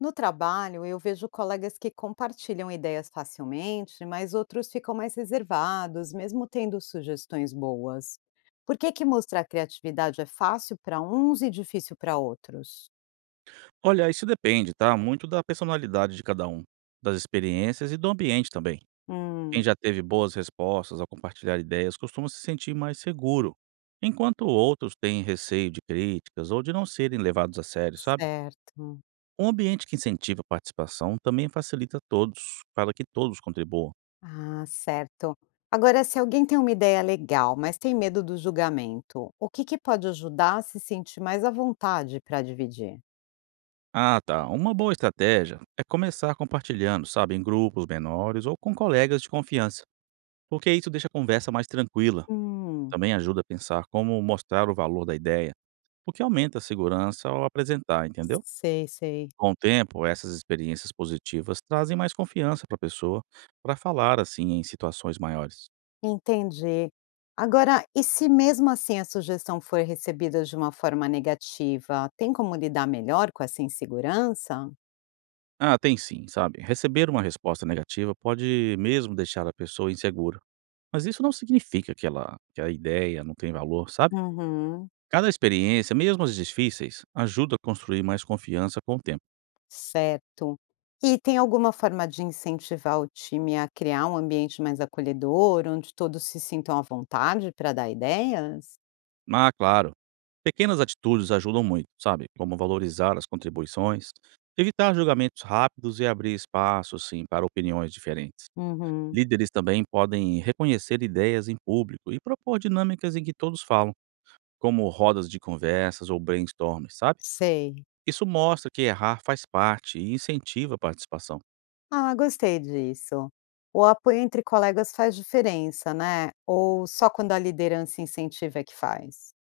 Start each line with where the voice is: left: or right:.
left: No trabalho, eu vejo colegas que compartilham ideias facilmente, mas outros ficam mais reservados, mesmo tendo sugestões boas. Por que que mostrar criatividade é fácil para uns e difícil para outros?
right: Olha, isso depende, tá, muito da personalidade de cada um, das experiências e do ambiente também.
left: Hum,
right: Quem já teve boas respostas ao compartilhar ideias costuma se sentir mais seguro, enquanto outros têm receio de críticas ou de não serem levados a sério, sabe?
left: certo.
right: Um ambiente que incentiva a participação também facilita a todos, para que todos contribuam.
left: Ah, certo. Agora, se alguém tem uma ideia legal, mas tem medo do julgamento, o que que pode ajudar a se sentir mais à vontade para dividir?
right: Ah, tá. Uma boa estratégia é começar compartilhando, sabe, em grupos menores ou com colegas de confiança, porque isso deixa a conversa mais tranquila.
left: Hum,
right: Também ajuda a pensar como mostrar o valor da ideia, o que aumenta a segurança ao apresentar, entendeu?
left: sei, sei.
right: Com o tempo, essas experiências positivas trazem mais confiança para a pessoa para falar assim em situações maiores.
left: Entendi. Agora, e se mesmo assim a sugestão for recebida de uma forma negativa, tem como lidar melhor com essa insegurança?
right: Ah, tem sim, sabe? Receber uma resposta negativa pode mesmo deixar a pessoa insegura, mas isso não significa que ela que a ideia não tem valor, sabe?
left: Uhum,
right: Cada experiência, mesmo as difíceis, ajuda a construir mais confiança com o tempo.
left: certo. E tem alguma forma de incentivar o time a criar um ambiente mais acolhedor, onde todos se sintam à vontade para dar ideias?
right: Ah, claro. Pequenas atitudes ajudam muito, sabe? Como valorizar as contribuições, evitar julgamentos rápidos e abrir espaço, sim, para opiniões diferentes.
left: Uhum,
right: Líderes também podem reconhecer ideias em público e propor dinâmicas em que todos falam, como rodas de conversas ou brainstorms, sabe?
left: sei.
right: Isso mostra que errar faz parte e incentiva a participação.
left: Ah, gostei disso. O apoio entre colegas faz diferença, né? Ou só quando a liderança incentiva é que faz?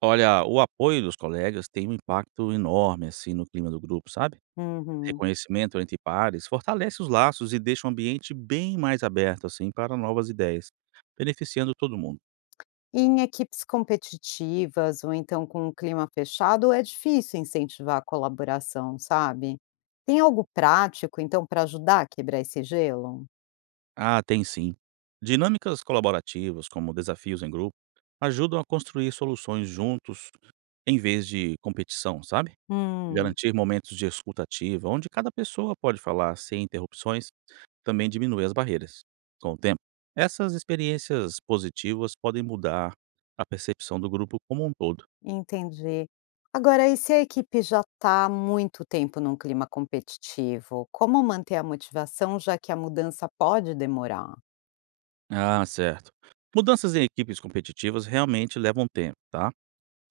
right: Olha, o apoio dos colegas tem um impacto enorme, assim, no clima do grupo, sabe?
left: Uhum.
right: Reconhecimento entre pares fortalece os laços e deixa o ambiente bem mais aberto assim para novas ideias, beneficiando todo mundo.
left: Em equipes competitivas ou então com um clima fechado, é difícil incentivar a colaboração, sabe? Tem algo prático, então, para ajudar a quebrar esse gelo?
right: Ah, tem sim. Dinâmicas colaborativas, como desafios em grupo, ajudam a construir soluções juntos em vez de competição, sabe?
left: Hum,
right: Garantir momentos de escuta ativa, onde cada pessoa pode falar sem interrupções, também diminui as barreiras. Com o tempo, essas experiências positivas podem mudar a percepção do grupo como um todo.
left: entendi. Agora, e se a equipe já está há muito tempo num clima competitivo, como manter a motivação, já que a mudança pode demorar?
right: Ah, certo. Mudanças em equipes competitivas realmente levam tempo, tá?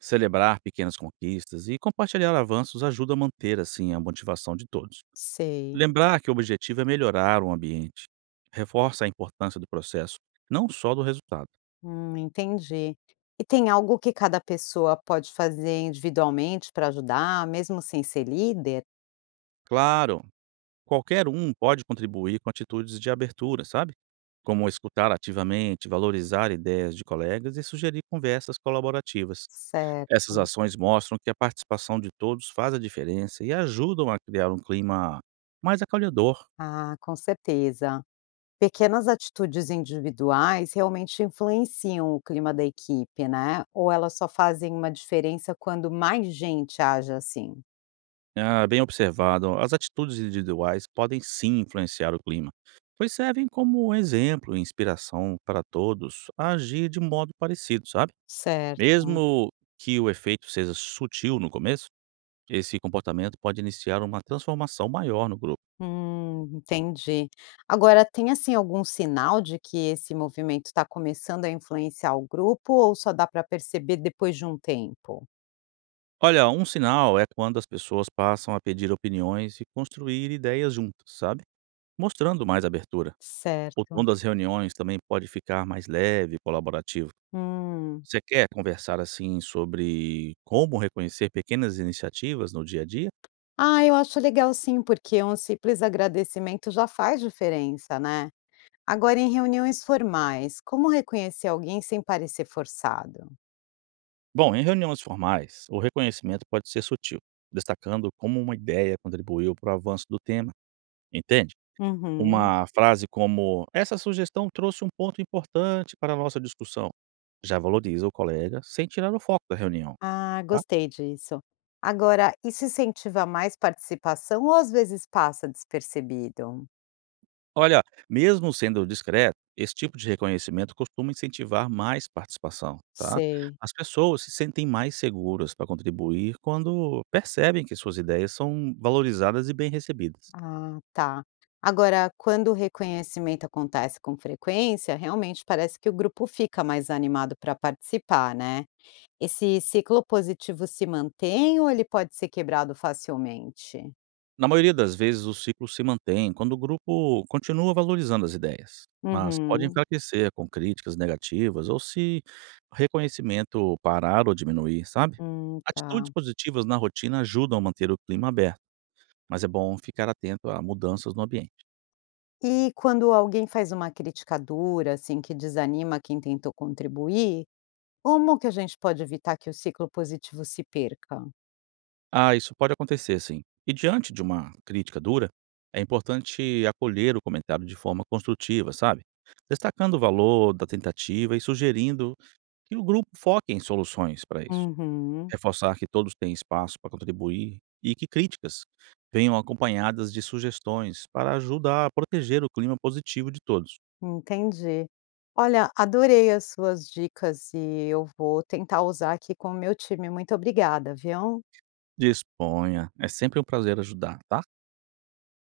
right: Celebrar pequenas conquistas e compartilhar avanços ajuda a manter, assim, a motivação de todos.
left: Sei.
right: Lembrar que o objetivo é melhorar o ambiente reforça a importância do processo, não só do resultado.
left: Entendi. E tem algo que cada pessoa pode fazer individualmente para ajudar, mesmo sem ser líder?
right: Claro, qualquer um pode contribuir com atitudes de abertura, sabe? Como escutar ativamente, valorizar ideias de colegas e sugerir conversas colaborativas. Essas
left: Certo.
right: ações mostram que a participação de todos faz a diferença e ajudam a criar um clima mais acolhedor.
left: Ah, com certeza. Pequenas atitudes individuais realmente influenciam o clima da equipe, né? Ou elas só fazem uma diferença quando mais gente age assim?
right: Ah, bem observado, as atitudes individuais podem sim influenciar o clima, pois servem como exemplo e inspiração para todos a agir de modo parecido, sabe?
left: Certo.
right: Mesmo que o efeito seja sutil no começo, esse comportamento pode iniciar uma transformação maior no grupo.
left: Entendi. Agora, tem assim algum sinal de que esse movimento está começando a influenciar o grupo ou só dá para perceber depois de um tempo?
right: Olha, um sinal é quando as pessoas passam a pedir opiniões e construir ideias juntas, sabe? Mostrando mais abertura. O tom
left: Certo.
right: das reuniões também pode ficar mais leve e colaborativo.
left: Hum.
right: Você quer conversar assim sobre como reconhecer pequenas iniciativas no dia a dia?
left: Ah, eu acho legal sim, porque um simples agradecimento já faz diferença, né? Agora, em reuniões formais, como reconhecer alguém sem parecer forçado?
right: Bom, em reuniões formais, o reconhecimento pode ser sutil, destacando como uma ideia contribuiu para o avanço do tema, entende?
left: Uhum.
right: Uma frase como essa sugestão trouxe um ponto importante para a nossa discussão já valoriza o colega sem tirar o foco da reunião,
left: Ah,
right: tá?
left: gostei disso. Agora, isso incentiva mais participação ou às vezes passa despercebido?
right: Olha, mesmo sendo discreto, esse tipo de reconhecimento costuma incentivar mais participação, tá?
left: Sei.
right: As pessoas se sentem mais seguras para contribuir quando percebem que suas ideias são valorizadas e bem recebidas.
left: Ah, tá. Agora, quando o reconhecimento acontece com frequência, realmente parece que o grupo fica mais animado para participar, né? Esse ciclo positivo se mantém ou ele pode ser quebrado facilmente?
right: Na maioria das vezes, o ciclo se mantém quando o grupo continua valorizando as ideias, mas pode
left: Uhum.
right: enfraquecer com críticas negativas ou se o reconhecimento parar ou diminuir, sabe?
left: Tá.
right: Atitudes positivas na rotina ajudam a manter o clima aberto, mas é bom ficar atento a mudanças no ambiente.
left: E quando alguém faz uma crítica dura, assim, que desanima quem tentou contribuir, como que a gente pode evitar que o ciclo positivo se perca?
right: Ah, isso pode acontecer sim. E diante de uma crítica dura, é importante acolher o comentário de forma construtiva, sabe? Destacando o valor da tentativa e sugerindo que o grupo foque em soluções para isso.
left: Uhum,
right: Reforçar que todos têm espaço para contribuir e que críticas venham acompanhadas de sugestões para ajudar a proteger o clima positivo de todos.
left: entendi. Olha, adorei as suas dicas e eu vou tentar usar aqui com o meu time. Muito obrigada, viu?
right: Disponha, é sempre um prazer ajudar, tá?